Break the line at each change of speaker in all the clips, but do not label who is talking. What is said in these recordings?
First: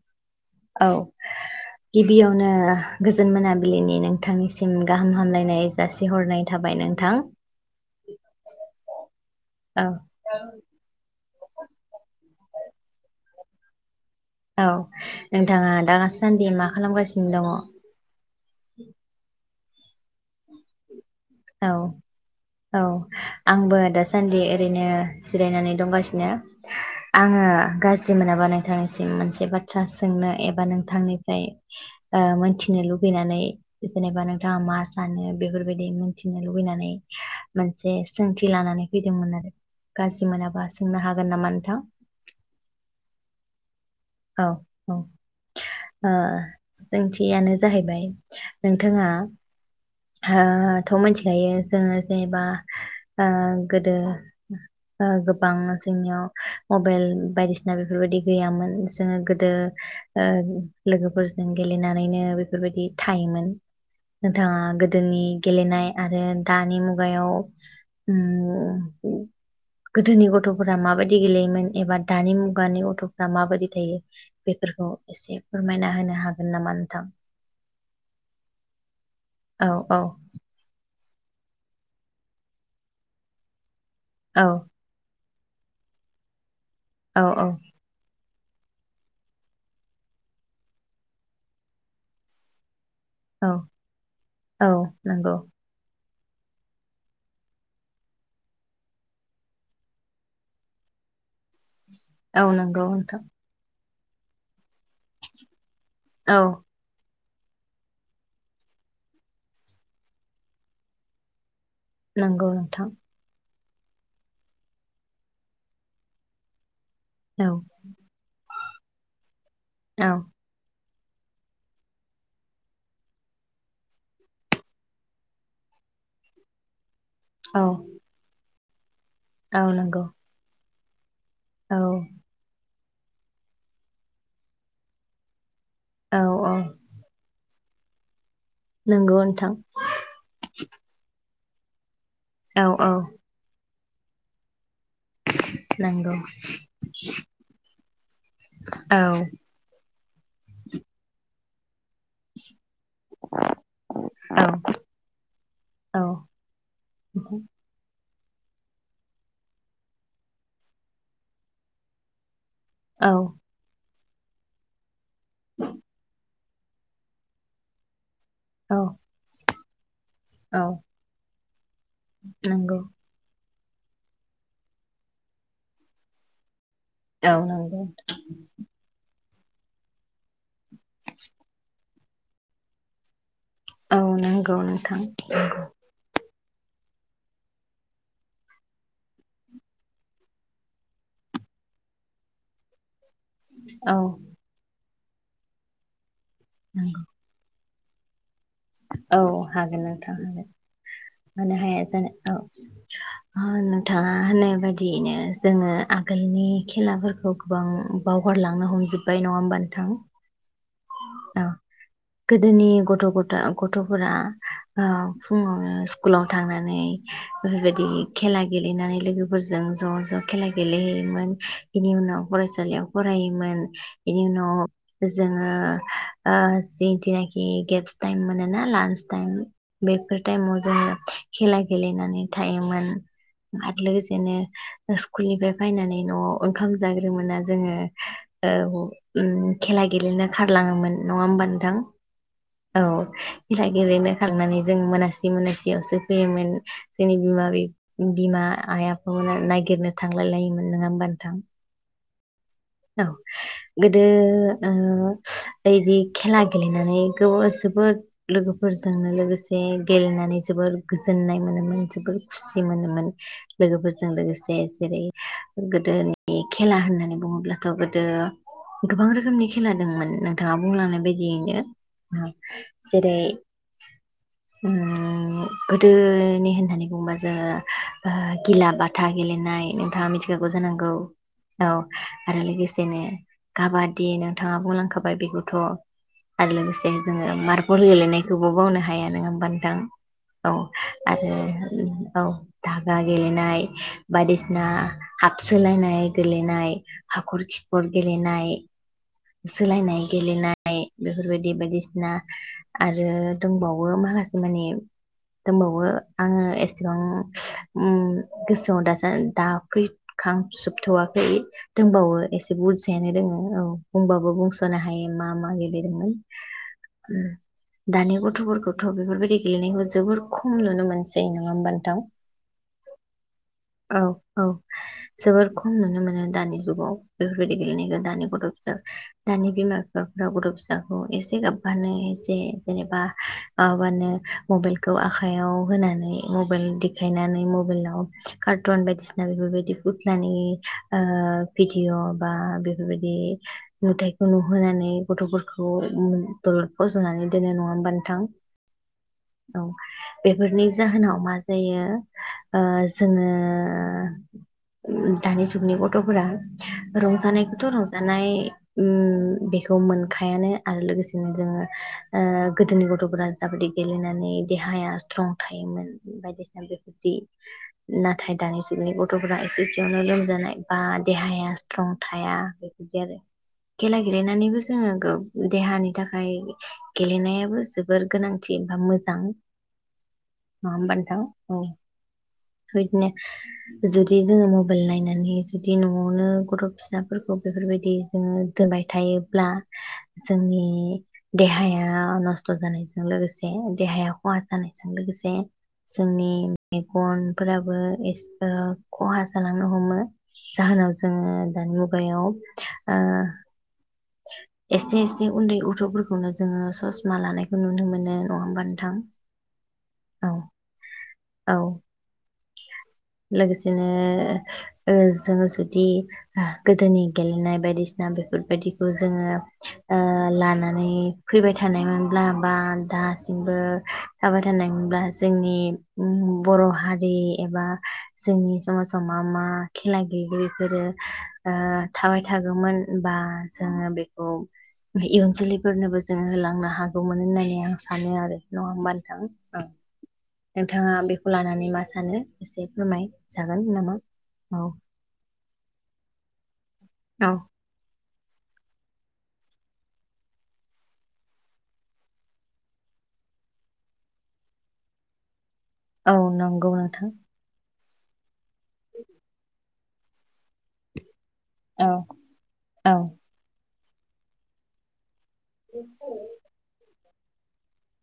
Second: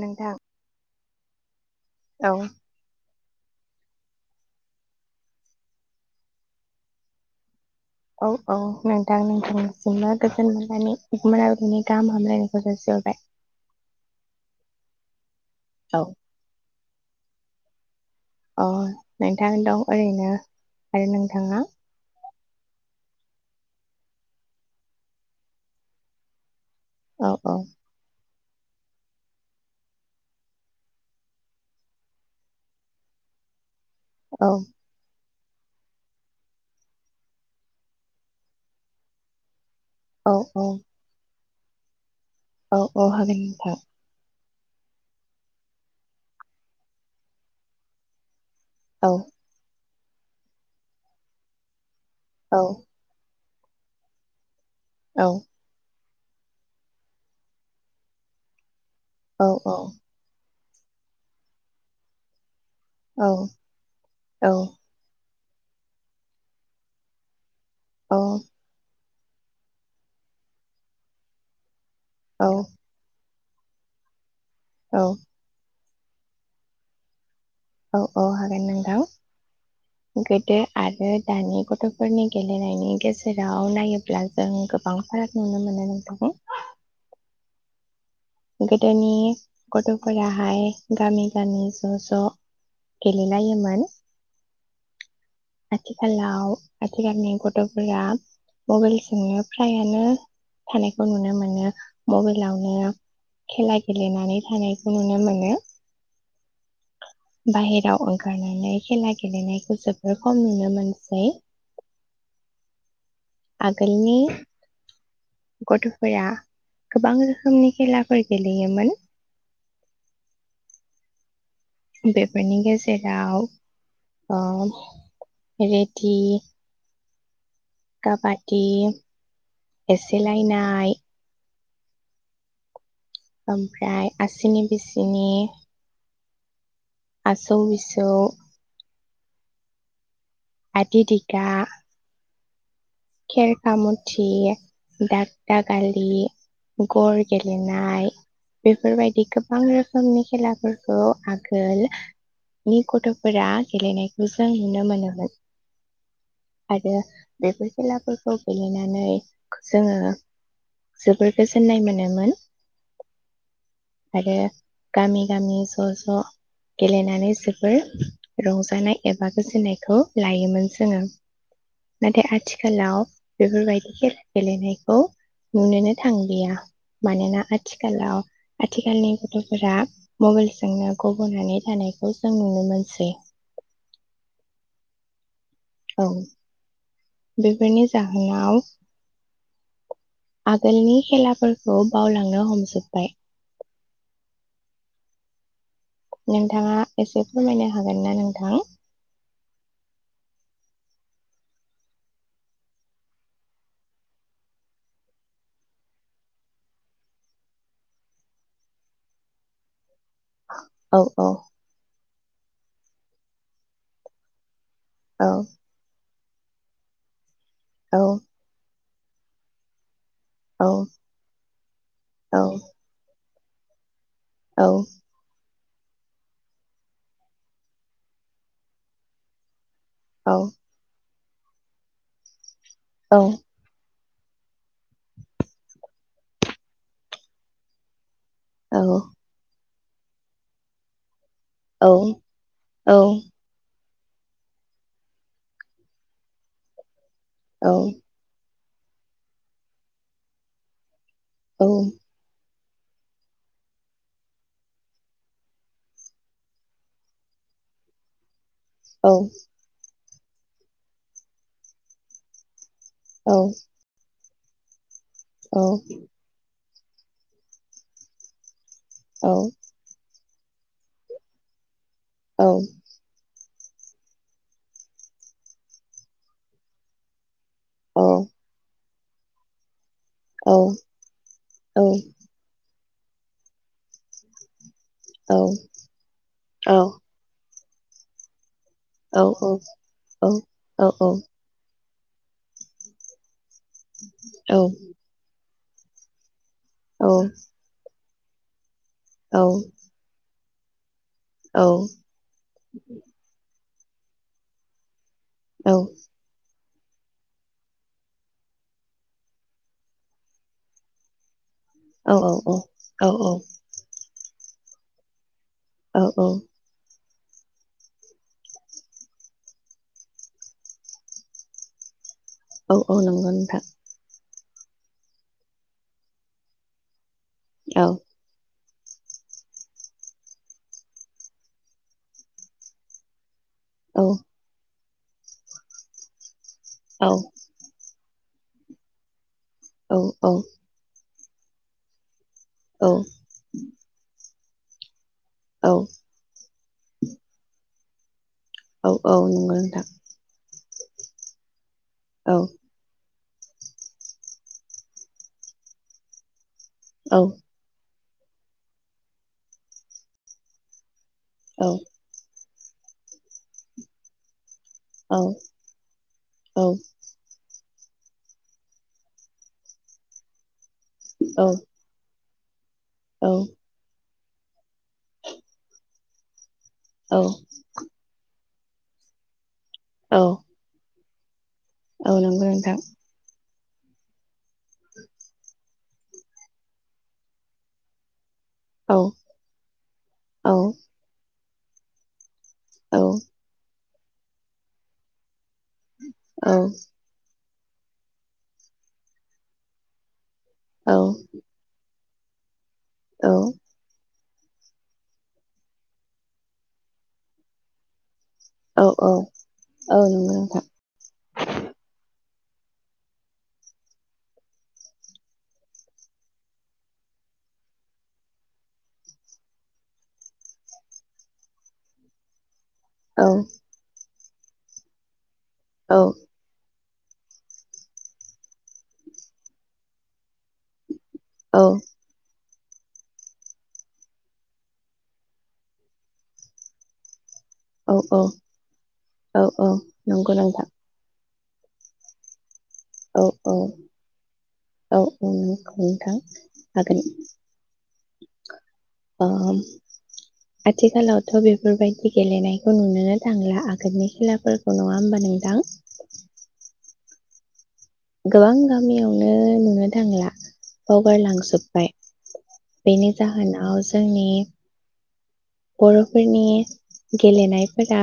नोंथां
औ
औ
गिबियावनो गो गोजोन मोनाबिलिनि नोंथांनिसिम गाहाम हामलायनाय जासिहरनाय थाबाय नोंथां।
औ औ नोंथां
औ
नोंथांनिसिमबो गोजोन मोनानि मोनाबिलिनि गाहाम हामलायनायखौ जासिहरबाय।
औ नोंथाङा दा
औ
सानदि मा खालामगासिनो दङ।
अ नै नोंथां दं ओरैनो। आरो नोंथाङा
औ औ आंबो दासान्दि ओरैनो जिरायनानै दंगासिनो।
औ
आङो
औ
गाज्रि मोनाबा नों नोंथांनिसिम मोनसे बाथ्रा सोंनो एबा नोंथांनिफ्राय ओ मोनथिनो लुगैनानै जेनेबा
औ
नोंथाङा मा सानो? बेफोरबायदि मुन मिथिनो लुबैनानै मोनसे सोंथि लानानै फैदोंमोन आरो गाज्रि
औ
मोनाबा
औ
सोंनो हागोन नामा थां
औ औ हागोन नोंथां।
औ औ ओ सोंथियानो जाहैबाय नोंथाङा
औ
हा थ' मिथिखायो जोङो जेनेबा
औ
ओ गोदो ओ
औ
गोबां जोंनियाव मबाइल बायदिसिना बेफोरबायदि गैयामोन जोङो
औ
गोदो
औ
ओ लोगोफोरजों गेलेनानैनो बे बेफोरबायदि
औ
थायोमोन
औ
नोंथाङा नि गेलेनाय आरो दानि मुगायाव उम गोदोनि गथ'फोरा माबायदि गेलेयोमोन एबा दानि
औ
मुगानि गथ' फोरा मा बायदि थायो? बेफोरखौ एसे फोरमायना होनो नो हागोन नामा नोंथां?
औ औ हागोन नोंथां।
औ औ
गोदो आरो दानि गथ'फोरनि गेलेनायनि गेजेराव नायो ब्ला
औ
जों गोबां फाराग नुनो मोनो नोंथां
अ अ
गोदोनि गथ'फोराहाय गामि गामि ज' ज'
औ
गेलेलायोमोन
औ नंगौ
आथिखालाव आथिखालनि गथ'फोरा मबाइलजोंनो फ्रायआनो थानायखौ नुनो मोनो।
औ नोंगौ
मबाइलावनो
नोंथां
खेला गेलेनानै थानायखौ नुनो मोनो
औ
बाहेराव ओंखारनानै खेला गेलेनायखौ जोबोर खम नुनो मोनसै।
नोंगौ नोंथां
आगोलनि गथ'फोरा गोबां
औ
रोखोमनि खेलाफोर गे लेयोमोन
औ
बेफोरनि गेजेराव ओ रेडि
औ
काबा
औ
[unintelligible]
नंगौ
एसेलायनाय
औ।
ओमफ्राय आसिनि बिसिनि
औ औ
सौ मिसौ
नोंगौ नोंथां।
आदि दि ग्ला
औ औ।
खेर खामुथि दा दागालि
नंगौ
गर गेलेनाय
औ
बेफोरबायदि गोबां रोखोमनि खेलाफोरखौ आ गोल नि गथ'फोरा गेलेनायखौ
औ
जों नुनो मोनोमोन
औ
आरो बेफोर फोरखौ गेलेनानै जोङो जोबोर गोजोननाय मोनोमोन।
औ।
आरो गामि गामि ज' ज' गेलेनानै जोबोर
औ
रंजानाय एबा गोजोननाय थ'
औ
लायोमोन जोङो। नाथाय आथि
नंगौ
सोलाव बेफोरबायदि खेला गेलेनायखौ नुनोनो थांलिया।
औ
मानोना
नंगौ
आथिखालाव आथिखालनि गथ' फोरा मबाइलजोंनो गब'नानै थानायखौ जों नुनो मोनसै।
औ नंगौ नोंथां नंगौ।
औ बेफोरनि जाहोनाव आगोलनि खेलाफोरखौ बावलांनो हमजोब्बाय।
औ।
नोंथाङा
नंगौ
एसे फोरमायनो हागोन ना नोंथां?
औ हागोन नोंथां होगोन मानो हाया जानो औ नोंथाङा होननाय बायदियैनो जोङो आगोलनि खेलाफोरखौ गोबां बावगारलांनो हमजोबबाय नङा होमबा नोंथां।
औ औ।
गोदोनि गथ' गथा गथ'फोरा ओ‌
औ
फुङावनो स्कुलाव थांनानै बेफोरबायदि
औ
खेला गेलेनानै लोगोफोरजों ज' ज' खेला
औ
गेलेहैयोमोन बिनि उनाव फरायसालियाव फरायो मोन बिनि उनाव
औ
जों ओ ओ जिथिनाखि गेब्स टाइम मोन ना लान्स टाइम बैफोर
औ
टाइमाव जोंङो खेला गेलेनानै थाइ मोन
औ
आरो लोगोसे बिदिनो स्कुल निफ्राय फैनानै न'आव ओंखाम जाग्रो मोना जोङो औ उम खेला गेलेनो खारलाङोमोन। नङा होनबा नोंथां औ गेलेबोखांनानै जों मोनासि मोनासियावसो फैयोमोन। जोंनि बिमा बि बिमा आइ आफामोना नायगिरनो थांलाय लायोमोन नङा होमबा नों
औ
औ गोदो ओ दि खेला यैदि खेला गेलेनानै गोबाव जोबोद लोगोफोरजोंनो
औ
लोगोसे गेलेनानै जोबोर गोजोननाय मोनोमोन जोबोर खुसि मोनोमोन लोगोफोरजों लोगोसे दे जेरै गोदोनि खेला होननानै बुङोब्ला थ' गोदो गोबां
औ
रोखोमनि खेला दोंमोन नों नोंथाङा बुंलांनाय बायदियैनो औ जेरै उम गोदोनि होननानै बुंङोबा जोङो आ
औ
गिला बाथ था गेलेनाय नोंथाङा मिथिखागौ
औ
जानांगौ औ लोगोसेनो काबादि नोंथाङा बुंलां खाबाय बेखौथ' आरो लोगोसे जोङो मार गर गेलेनायखौ बो बावनो हाया नंङा होमबा नोंथां औ आरो औ धागा गेलेनाय बायदिसिना हा सोलायनाय गेलेनाय। हाखर खिपर। गेलेनाय। सोलायनाय गेलेनाय [unintelligible] बेफोरबायदि बायदिसिना आरो दंबा बो माखासे माने दंबावो आंङो [unintelligible] [unintelligible] ओम गोसोआव दासो दा फैखांजोबथ'वाखै। दंबावो एसे बुरजायानो दोङो औ बुंबाबो बुंस सनो हायै मा मा। [unintelligible] उम दानि गथ'फोरखौथ' बेफोरबायदि गेलेनायखौ जोबोर खम नुनो मोनसै नङा होमबा नोंथां?
औ औ नंगौ नोंथा।
औ औ जोबोर खम नुनो मोनो दानि [unintelligible] बेफोरबायदि गेलेनायखौ दानि गथ' दानि बिमा बिफाफ्रा गथ' फिसाखौ एसे गाबबानो एसे जेनेबा गाबबानो मबाइल खौ आखाइयाव होनानै। मबाइल देखायनानै मबाइलाव। कारटुन बायदिसि दा बेफोरबायदि गुथ्लानि ओ भिडिय। बा बेफोरबायदि नुथाय नुहोनानै। गथ'फोरखौ दलद फजनानै दोनो नङा होमबा नों थां।
औ औ नंगौ नोंथां।
बेफोरनि जाहोनाव मा जायो। आ ओ जोङो दानि जुगनि गथफोरा। रंजानायखौथ रं जानाय ओम बेखौ मोनखायानो आरो लोगोसे। नोजो ओ गोदोनि गथ'फोरा जाबादि गेलेनानै। देहाया स्ट्रं थायोमोन बायदिसिना बेफोरदि। नाथाय दानि जुगनि गथ'फोरा एसे एसेयावनो लोमजानाय बा देहाया स्ट्रं थाया। [unintelligible] केला गेलेनानैबो जोङो देहानि थाखाय, गेलेनायाबो जोबोर गोनां। [unintelligible] मोजां हाबान थां औ हैनो जुदि जोङो मबाइल नायनानै जु बिदि न'आवनो गथ' फिसाफोरखौ बेफोरबायदि जोङो। दोनबाय थायोब्ला जोंनि। बेहाया नस खस्थ जानायजों लोगोसे। देहाया खहा जानायजों लोगोसे। जोंनि मेगन फोराबो एसे खहा जालांनो हमो। जाहोनाव जोङो दानि मुग खुगायाव आ एसे एसे उन्दै गथ'फोरखौनो जोङो ससमा लानायखौ नुनो मोनो। नङा होमबा
औ
नोंथां
औ औ नंगौ नोंथां।
औ लोगोसेनो ओ जोङो जुदि गोदोनि गेलेनाय बायदिसिना बेफोरबायदि। जोङो ओ लानानै फैबाय थानायमोनब्ला बाल, दासिमबो थाबाय थानायमोनब्ला जोंनि बर' हारि बे एबा जोंनि समाजाव मा मा खेला गैयै इफोरो। ओ थाबाय थाग मोनगौमोन बा, जोङो बेखौ इयुन जोलैफोरनोबो जोङो होलांनो हागौमोन होननानै होननानै आं सानो आरो नङा होमबा नोंथां।
नंगौ नोंथां
नोंथाङा बे खौ लानानै मा सानो एसे
औ
फोरमायजागोन नामा औ।
हागोन नोंथां। हागोन।
औ
ओ ओम आथिखालावथ' बेफोरबायदि गेलेनायखौ नुनोनो थांला आगोलनि खेलाफोरखौ नङा होमबा नोंथां।
औ नंगौ नोंथां।
गोबां गामियावनो नुनो थांला बावगारलां जोबबाय
औ औ
बेनि जाहोनाव जोंनि बर'फोरनि गेलेनायफोरा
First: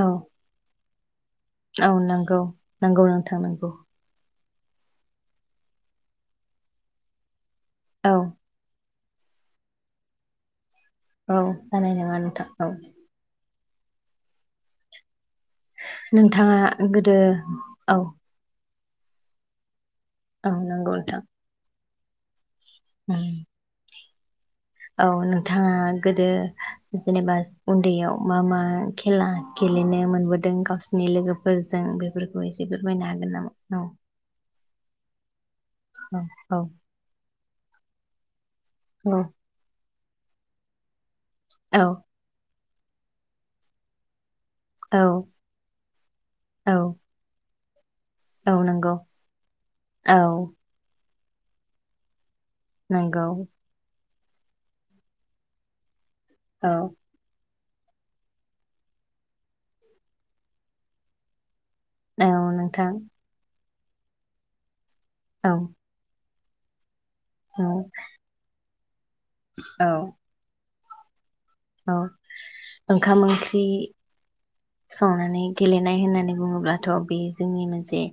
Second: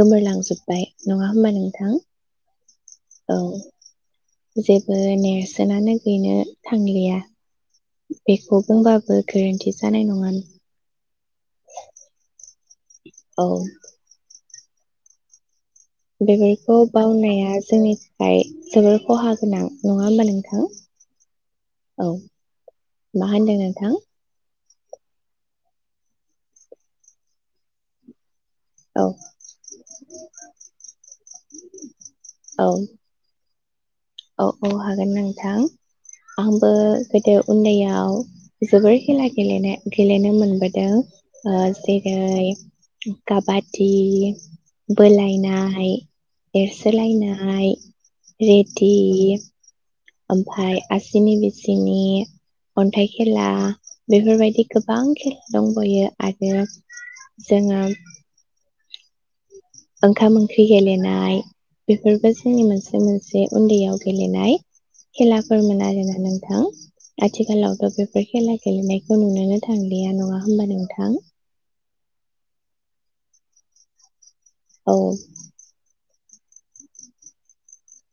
औ
गोमोरलांजोब्बाय। नङा होमबा नोंथां।
नोंगौ नोंथां
औ
नोंगौ।
जेबो नेरसोनानो गैनो थांलिया।
औ
बेखौ बुंबा बो गोरोन्थि जानाय नङा
औ जानाय नङा नोंथां औ।
औ
नोंथाङा
बेफोरखौ
गोदो
बावनाया जोंनि
औ
थाखाय जोबोर खहा गोनां। नङा होमबा
औ
नोंथां।
नंगौ नोंथां
औ। मा होनदो नोंथां।
औ नोंथाङा गोदो जेनेबा उन्दैयाव मा मा
औ
खेला गेलेनो मोनबोदों गावसिनि लोगोफोरजों बेफोरखौ
औ
एसे फोरमायनो हागोन नामा। औ।
औ औ हागोन नों थां
औ
आंबो गोदो उन्दैयाव जोबोर
औ
खेला गेलेनाय गेलेनो मोनबोदों ओ जेरै काबादि
औ
बोलायनाय
औ
एरसोलायनाय
औ
रित
नंगौ
दिप
औ
ओमफाय आसि सिनि बिसिनि अन्थाइ
नंगौ
खेला बेफोरबायदि गोबां खेला दंबयो आरो
औ
जोङो ओंखाम ओंख्रि गेलेनाय बेफोरबो जोंनि
नोंथां
मोनसे मोनसे उन्दैयाव गेलेनाय
औ
खेलाफोरमोन आरोना नों हा
औ
आथिखालाव थ बेफोर खेला गेलेनाय नुनोनो
औ
थांलिया नङा होमबा नोंथां ओं
औ ओंखाम ओंख्रि
औ
संनानै गेलनाय होननानै बुङोब्लाथ बे जोंनि मोनसे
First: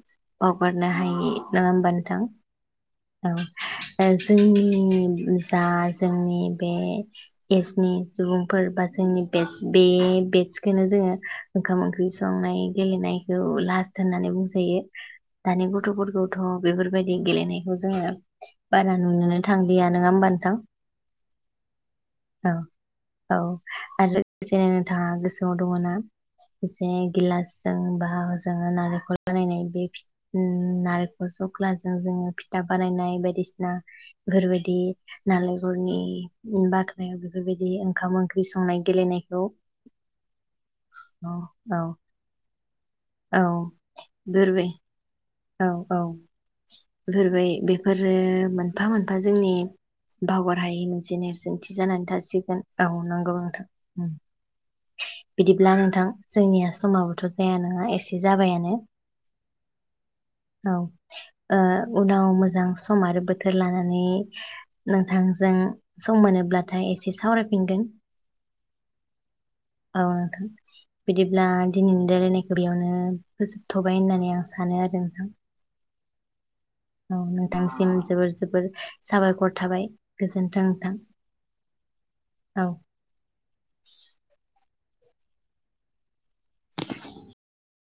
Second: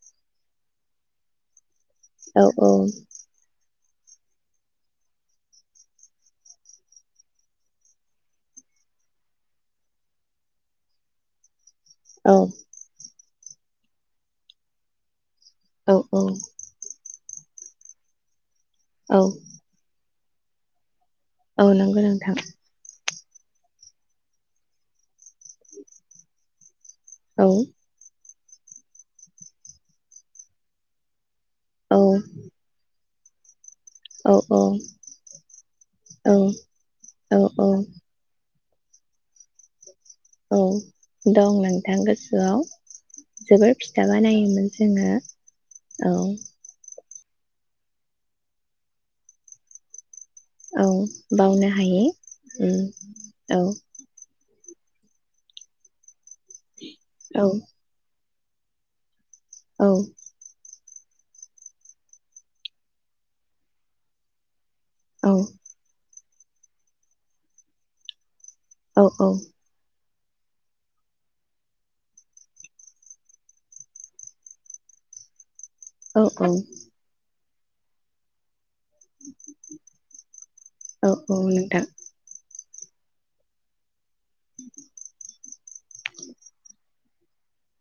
बावगारनो हायि नङा होनबा
औ औ
औ जोंनि जा जोंनि बे एसनि सुबुंफोर बा जोंनि बेटस बे बेटसखोनो जोङो ओंखाम ओंख्रि
औ
संनाय गेलेनाय औ लास्त होननानै बुंजायो दानि
औ
गथफोरखौथ बेफोरबायदि गेलेनाय [unintelligible] बारा
औ
नुनोनो थांलिया नङा होमबानो [unintelligible]
औ नंगौ नोंथां
औ आरो लोगोसे नोंथाङा गोसोआव दङ ना से
औ
गिलासजों [unintelligible] जोङो नारेंखल बानायनाय बे फिथ अर सख्लाजों
औ
जोङो। बानायनाय बायदिसि
औ
बेफोरबायदि नालेंखरनि बाख्लानायाव
औ औ
बेफोरबायदि ओंखाम ओंख्रि संना संनाय गेलेनायखौ
औ
औ
दं
औ
नोंथां गोसोआव
औ
जोबोर फिथा बानायोमोन
बेफोरबाय
जोङो
औ औ बेफोरबाय बेफोरो मोनफा मोनफा जोंनि बावगार हायै
औ
मोनसे
बावनो
नेरसोनथि
हायै
जानानै थासिगोन
उम
औ नंगौ
औ
नोंथां बिदिब्ला नोंथां जोंनिया समाबोथ'
औ
जाया नङा एसे जाबायानो
औ
औ ओ उनाव मोजां सम आरो बोथोर लानानै
औ
नोंथांजों सम‌ मोनोब्लाथाय इसे सावरायफिनगोन
औ औ
औ नोंथां बिदिब्ला दिनैनि रायलायनायखौ बेयावनो फोजोबथ'बाय होननानै आं सानो आरो नोंथां
औ औ
औ नोंथांसिम जोबोर जोबोर साबायखर थाबाय गोजोन्थों नोंथां
औ नोंथां।
औ